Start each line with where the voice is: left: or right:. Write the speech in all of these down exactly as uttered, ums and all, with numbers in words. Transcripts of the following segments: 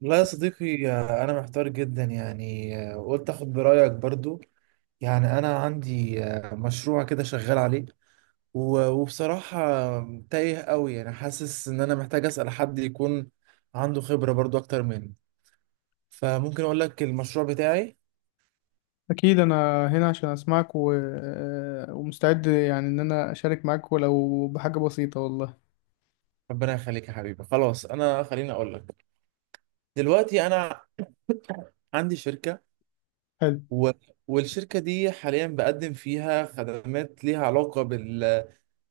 right: لا يا صديقي، آه، أنا محتار جدا، يعني آه، قلت أخد برأيك برضو. يعني أنا عندي آه، مشروع كده شغال عليه. و- وبصراحة تايه قوي، يعني حاسس إن أنا محتاج أسأل حد يكون عنده خبرة برضو أكتر مني. فممكن أقول لك المشروع بتاعي.
left: أكيد أنا هنا عشان أسمعك و... آه، ومستعد يعني إن أنا أشارك معاك ولو بحاجة بسيطة والله.
right: ربنا يخليك يا حبيبي، خلاص أنا خليني أقول لك. دلوقتي أنا عندي شركة.
left: حلو.
right: و... والشركة دي حاليا بقدم فيها خدمات ليها علاقة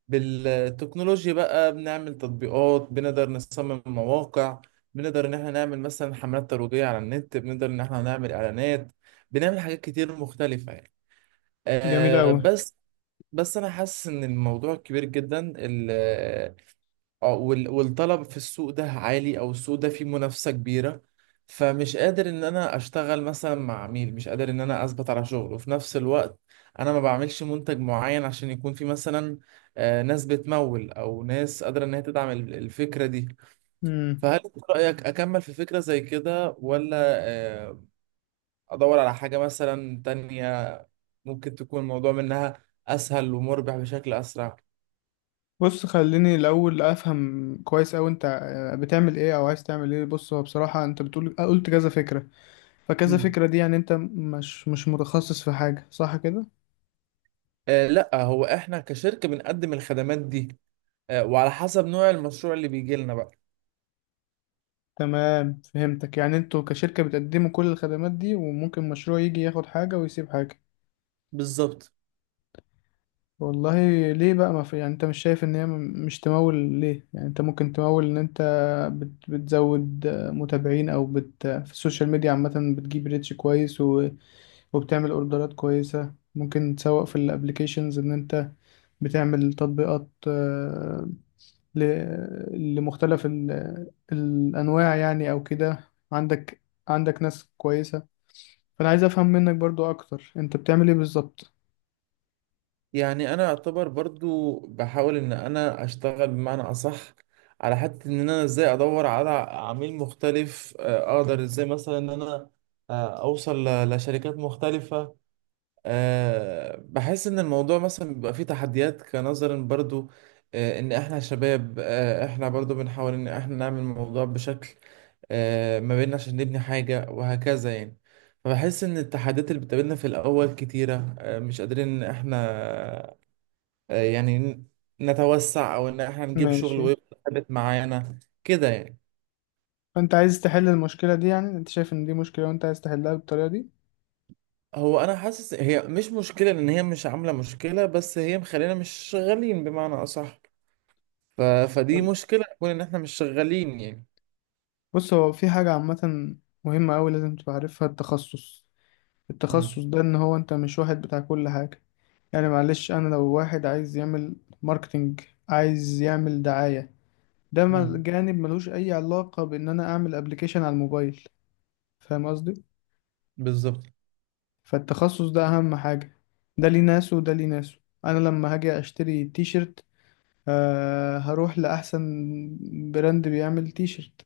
right: بالتكنولوجيا، بقى بنعمل تطبيقات، بنقدر نصمم مواقع، بنقدر ان احنا نعمل مثلا حملات ترويجية على النت، بنقدر ان احنا نعمل اعلانات، بنعمل حاجات كتير مختلفة يعني.
left: جميل
right: آه
left: أوي.
right: بس، بس انا حاسس ان الموضوع كبير جدا، ال- اه وال- والطلب في السوق ده عالي، او السوق ده فيه منافسة كبيرة. فمش قادر ان انا اشتغل مثلا مع عميل، مش قادر ان انا اثبت على شغل، وفي نفس الوقت انا ما بعملش منتج معين عشان يكون في مثلا آه، ناس بتمول او ناس قادرة ان هي تدعم ال- الفكرة دي.
left: مم.
right: فهل انت رأيك اكمل في فكرة زي كده، ولا آه، ادور على حاجة مثلا تانية ممكن تكون الموضوع منها اسهل ومربح بشكل اسرع؟
left: بص خليني الأول أفهم كويس أوي أنت آه، بتعمل إيه أو عايز تعمل إيه. بص هو بصراحة أنت بتقول آه، قلت كذا فكرة، فكذا
right: مم.
left: فكرة دي يعني أنت مش مش متخصص في حاجة، صح كده؟
right: آه، لا، هو احنا كشركة بنقدم الخدمات دي، آه، وعلى حسب نوع المشروع اللي بيجي لنا بقى.
left: تمام، فهمتك، يعني أنتوا كشركة بتقدموا كل الخدمات دي وممكن مشروع يجي ياخد حاجة ويسيب حاجة.
right: بالظبط.
left: والله، ليه بقى ما في يعني انت مش شايف ان هي م- مش تمول؟ ليه يعني انت ممكن تمول ان انت بت... بتزود آه، متابعين، او بت... في السوشيال ميديا عامة بتجيب ريتش كويس و... وبتعمل اوردرات كويسة. ممكن تسوق في الابليكيشنز ان انت بتعمل تطبيقات آه، ل... لمختلف ال... الانواع يعني او كده. عندك، عندك ناس كويسة. فانا عايز افهم منك برضو اكتر، انت بتعمل ايه بالظبط؟
right: يعني انا اعتبر برضو بحاول ان انا اشتغل بمعنى اصح، على حتة ان انا ازاي ادور على عميل مختلف. آه، اقدر ازاي مثلا ان انا آه، اوصل ل- لشركات مختلفة. أه بحس ان الموضوع مثلا بيبقى فيه تحديات، كنظرا برضو أه ان احنا شباب، أه احنا برضو بنحاول ان احنا نعمل الموضوع بشكل أه ما بيننا، عشان نبني حاجة وهكذا يعني. فبحس ان التحديات اللي بتقابلنا في الاول كتيرة، أه مش قادرين ان احنا أه يعني ن- نتوسع او ان احنا نجيب شغل
left: ماشي.
right: ويبقى ثابت معانا كده يعني.
left: فانت عايز تحل المشكله دي؟ يعني انت شايف ان دي مشكله وانت عايز تحلها بالطريقه دي.
right: هو انا حاسس هي مش مشكلة، ان هي مش عاملة مشكلة، بس هي مخلينا مش شغالين بمعنى اصح. ف... فدي
left: تمام.
right: مشكلة تكون إن إحنا مش شغالين يعني.
left: بص هو في حاجه عامه مهمه قوي لازم تبقى عارفها: التخصص. التخصص
right: امم
left: ده ان هو انت مش واحد بتاع كل حاجه. يعني معلش انا لو واحد عايز يعمل ماركتينج، عايز يعمل دعايه، ده مل-
right: امم
left: جانب ملوش اي علاقه بان انا اعمل ابلكيشن على الموبايل. فاهم قصدي؟
right: بالظبط.
left: فالتخصص ده اهم حاجه. ده ليه ناس وده ليه ناس. انا لما هاجي اشتري تيشرت، آه هروح لأحسن براند بيعمل تيشرت،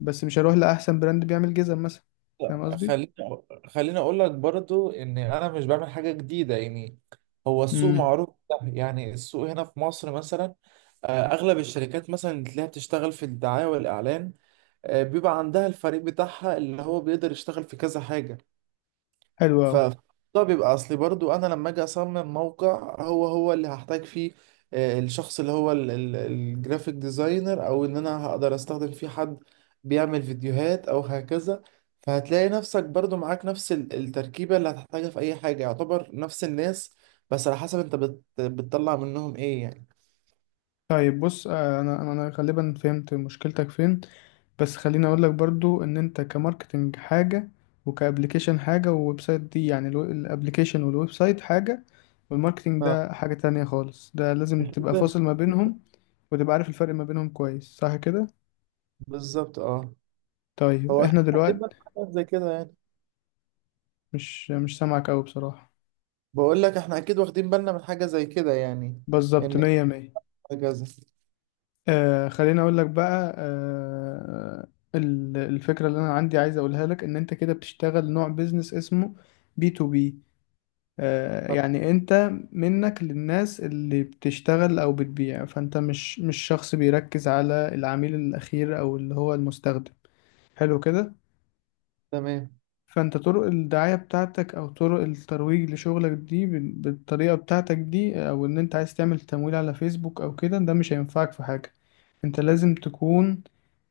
left: بس مش هروح لأحسن براند بيعمل جزم مثلا. فاهم
right: لا،
left: قصدي؟
right: خليني أقو- خليني أقول لك برضو إن أنا مش بعمل حاجة جديدة يعني. هو السوق
left: امم.
right: معروف ده، يعني السوق هنا في مصر مثلا آه، أغلب الشركات مثلا اللي تلاقيها بتشتغل في الدعاية والإعلان، آه، بيبقى عندها الفريق بتاعها اللي هو بيقدر يشتغل في كذا حاجة.
left: حلو
right: ف
left: أوي.
right: ده بيبقى اصلي برضو، انا لما اجي اصمم موقع، هو هو اللي هحتاج فيه آه، الشخص اللي هو الجرافيك ديزاينر، او ان انا هقدر استخدم فيه حد بيعمل فيديوهات او هكذا. فهتلاقي نفسك برضو معاك نفس ال- التركيبة اللي هتحتاجها في اي حاجة، يعتبر نفس الناس، بس على حسب انت بت... بتطلع منهم ايه يعني.
left: طيب بص، آه أنا أنا أنا غالبا فهمت مشكلتك فين، بس خليني أقول لك برضو إن أنت كماركتينج حاجة، وكأبليكيشن حاجة، وويب سايت دي يعني، الو- الأبليكيشن والويب سايت حاجة والماركتينج
right: اه،
left: ده حاجة تانية خالص. ده لازم
right: أنت
left: تبقى
right: بتقدر-
left: فاصل ما بينهم وتبقى عارف الفرق ما بينهم كويس، صح كده؟
right: بالظبط، اه.
left: طيب
right: هو اكيد
left: احنا
right: واخدين
left: دلوقتي،
right: بالنا من حاجة زي كده يعني.
left: مش مش سامعك أوي بصراحة.
right: بقول لك احنا اكيد واخدين بالنا من حاجة زي كده يعني.
left: بالظبط،
right: ان
left: مية مية.
right: هكذا.
left: آه، خليني أقول لك بقى آه، ال- الفكرة اللي أنا عندي عايز أقولها لك إن أنت كده بتشتغل نوع بيزنس اسمه بي تو بي. آه يعني أنت منك للناس اللي بتشتغل أو بتبيع، فأنت مش مش شخص بيركز على العميل الأخير أو اللي هو المستخدم. حلو كده.
right: تمام.
left: فانت طرق الدعاية بتاعتك او طرق الترويج لشغلك دي بال- بالطريقة بتاعتك دي، او ان انت عايز تعمل تمويل على فيسبوك او كده، ده مش هينفعك في حاجة. انت لازم تكون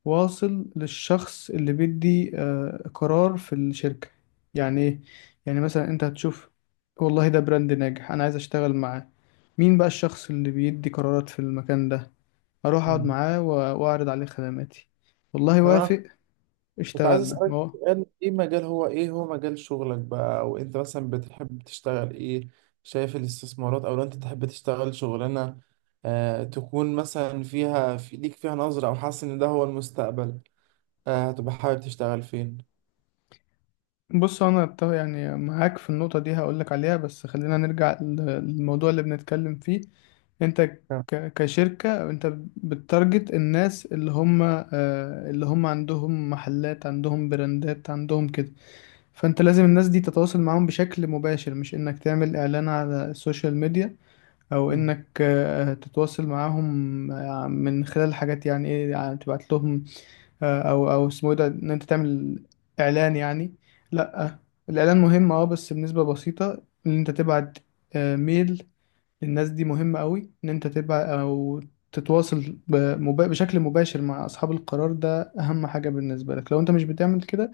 left: واصل للشخص اللي بيدي آه، قرار في الشركة. يعني ايه؟ يعني مثلا انت هتشوف، والله ده براند ناجح انا عايز اشتغل معاه، مين بقى الشخص اللي بيدي قرارات في المكان ده، اروح اقعد
right: مم.
left: معاه و- واعرض عليه خدماتي، والله
right: طب انا
left: وافق،
right: كنت عايز
left: اشتغلنا. ما
right: اسالك
left: هو.
right: سؤال. ايه مجال، هو ايه هو مجال شغلك بقى، وانت مثلا بتحب تشتغل ايه؟ شايف الاستثمارات؟ او لو انت تحب تشتغل شغلانه آه تكون مثلا فيها، في ليك فيها نظره، او حاسس ان ده هو المستقبل، آه هتبقى حابب تشتغل فين؟
left: بص انا أت- يعني معاك في النقطه دي، هقولك عليها بس خلينا نرجع ل- للموضوع اللي بنتكلم فيه. انت
right: تمام.
left: ك- كشركه انت بتارجت الناس اللي هم آه، اللي هم عندهم محلات، عندهم براندات، عندهم كده. فانت لازم الناس دي تتواصل معاهم بشكل مباشر، مش انك تعمل اعلان على السوشيال ميديا، او
right: مم.
left: انك آه، تتواصل معاهم آه، من خلال حاجات يعني، ايه يعني، تبعت لهم آه، او او اسمه إيه ده، ان انت تعمل اعلان يعني. لا، الاعلان مهم اه، بس بنسبه بسيطه. ان انت تبعت آه، ميل للناس دي مهمه قوي. ان انت تبعت او تتواصل بمبا- بشكل مباشر مع اصحاب القرار، ده اهم حاجه بالنسبه لك. لو انت مش بتعمل كده،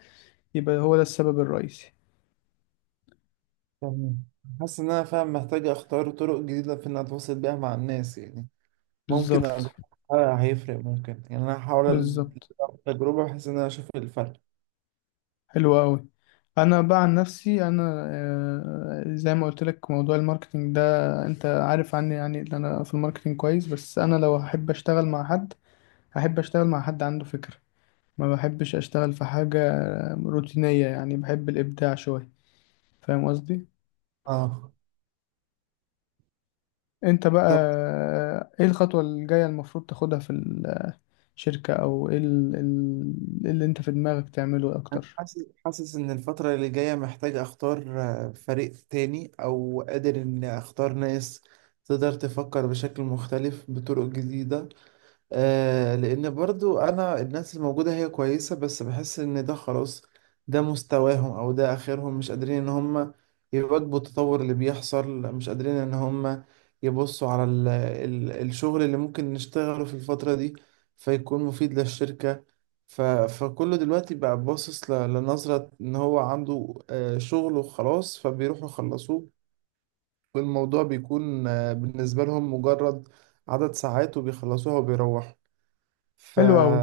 left: يبقى هو ده السبب الرئيسي.
right: تمام. حاسس ان انا فاهم، محتاج اختار طرق جديده في ان اتواصل بيها مع الناس يعني. ممكن
left: بالظبط،
right: أجرب حاجة هيفرق، ممكن يعني انا هحاول
left: بالظبط.
right: التجربه بحيث ان انا اشوف الفرق.
left: حلو قوي. انا بقى عن نفسي انا، آه، زي ما قلت لك موضوع الماركتينج ده انت عارف عني، يعني ان انا في الماركتينج كويس، بس انا لو هحب اشتغل مع حد، هحب اشتغل مع حد عنده فكرة. ما بحبش اشتغل في حاجة روتينية يعني، بحب الابداع شوية. فاهم قصدي.
right: اه.
left: انت بقى
right: طب
left: آه، ايه الخطوة الجاية المفروض تاخدها في الشركة، او ايه ال- ال- اللي انت في دماغك تعمله
right: انا
left: اكتر؟
right: حاسس حاسس ان الفتره اللي جايه محتاج اختار آه، فريق تاني، او قادر اني اختار ناس تقدر تفكر بشكل مختلف بطرق جديده. آه لان برضو انا الناس الموجودة هي كويسة، بس بحس ان ده خلاص، ده مستواهم او ده اخرهم، مش قادرين ان هم يواكبوا التطور اللي بيحصل، مش قادرين ان هم يبصوا على ال ال الشغل اللي ممكن نشتغله في الفترة دي فيكون مفيد للشركة. ف فكله دلوقتي بقى باصص ل- لنظرة ان هو عنده آه شغل وخلاص، فبيروحوا يخلصوه، والموضوع بيكون آه بالنسبة لهم مجرد عدد ساعات وبيخلصوها وبيروحوا. ف
left: حلو قوي.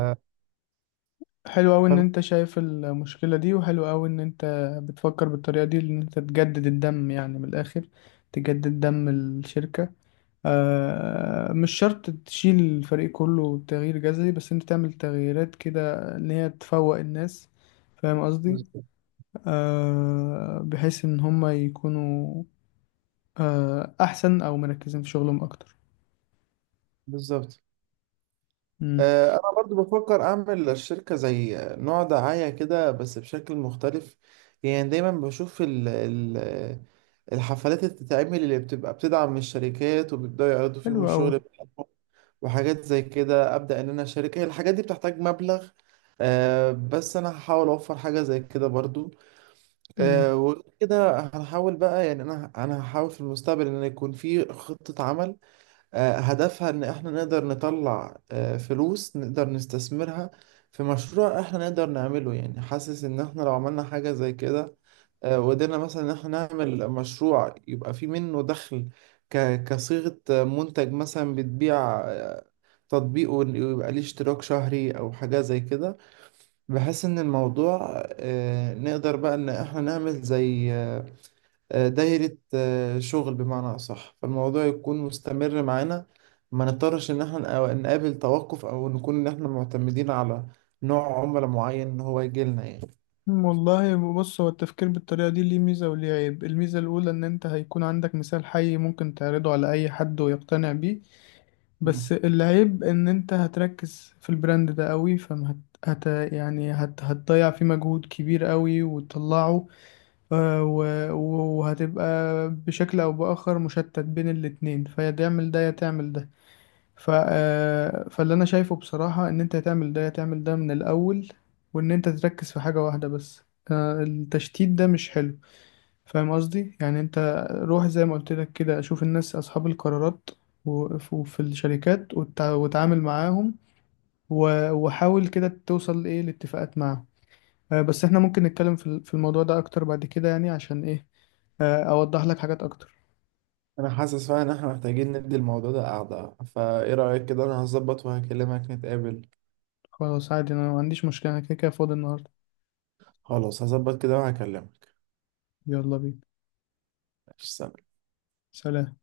left: حلو أوي إن
right: فأنا-
left: أنت شايف المشكلة دي، وحلو أوي إن أنت بتفكر بالطريقة دي، إن أنت تجدد الدم يعني من الآخر، تجدد دم الشركة. آه مش شرط تشيل الفريق كله، تغيير جذري، بس أنت تعمل تغييرات كده إن هي تفوق الناس. فاهم قصدي. آه بحيث إن هما يكونوا آه أحسن، أو مركزين في شغلهم أكتر.
right: بالظبط.
left: مم.
right: آه، انا برضو بفكر اعمل للشركه زي نوع دعايه كده، بس بشكل مختلف. يعني دايما بشوف ال ال الحفلات اللي بتتعمل، اللي بتبقى بتدعم الشركات وبيبداوا يعرضوا
left: حلو
right: فيهم الشغل بتاعهم وحاجات زي كده. ابدا ان انا اشارك، هي الحاجات دي بتحتاج مبلغ آه، بس انا هحاول اوفر حاجه زي كده برضو.
left: أوي.
right: آه، وكده هنحاول بقى، يعني انا انا هحاول في المستقبل ان يكون في خطه عمل آه، هدفها إن إحنا نقدر نطلع آه، فلوس نقدر نستثمرها في مشروع إحنا نقدر نعمله. يعني حاسس إن إحنا لو عملنا حاجة زي كده آه، وقدرنا مثلا إن إحنا نعمل مشروع يبقى فيه منه دخل، ك- كصيغة آه، منتج مثلا بتبيع، آه، تطبيق ون- ويبقى ليه اشتراك شهري أو حاجة زي كده، بحيث إن الموضوع آه، نقدر بقى إن إحنا نعمل زي آه، آه، دايرة آه، شغل بمعنى أصح، فالموضوع يكون مستمر معانا، ما نضطرش إن احنا نق- نقابل توقف، أو نكون إن احنا معتمدين على نوع عملاء معين إن هو يجي لنا يعني.
left: والله بص، هو التفكير بالطريقة دي ليه ميزة وليه عيب. الميزة الأولى إن أنت هيكون عندك مثال حي ممكن تعرضه على أي حد ويقتنع بيه.
right: مم.
left: بس العيب إن أنت هتركز في البراند ده قوي، فما هت... هت... يعني هت... هتضيع فيه مجهود كبير قوي وتطلعه، آه، و... وهتبقى بشكل أو بآخر مشتت بين الاتنين، فيا تعمل ده يا تعمل ده. ف... آه، فاللي انا شايفه بصراحة ان انت تعمل ده تعمل ده من الاول، وان انت تركز في حاجة واحدة بس. آه، التشتيت ده مش حلو. فاهم قصدي، يعني انت روح زي ما قلت لك كده، اشوف الناس اصحاب القرارات وف- وفي الشركات، وتع- وتعامل معاهم، و- وحاول كده توصل ايه لاتفاقات معاهم. آه، بس احنا ممكن نتكلم في ال- في الموضوع ده اكتر بعد كده يعني، عشان ايه آه، اوضح لك حاجات اكتر.
right: أنا حاسس فعلا إن احنا محتاجين ندي الموضوع ده قعدة. فإيه رأيك كده؟ أنا هظبط وهكلمك نتقابل.
left: خلاص، عادي، انا ما عنديش مشكلة، انا كده كده فاضي النهاردة.
right: خلاص، هظبط كده وهكلمك.
left: يلا بينا.
right: سلام.
left: سلام.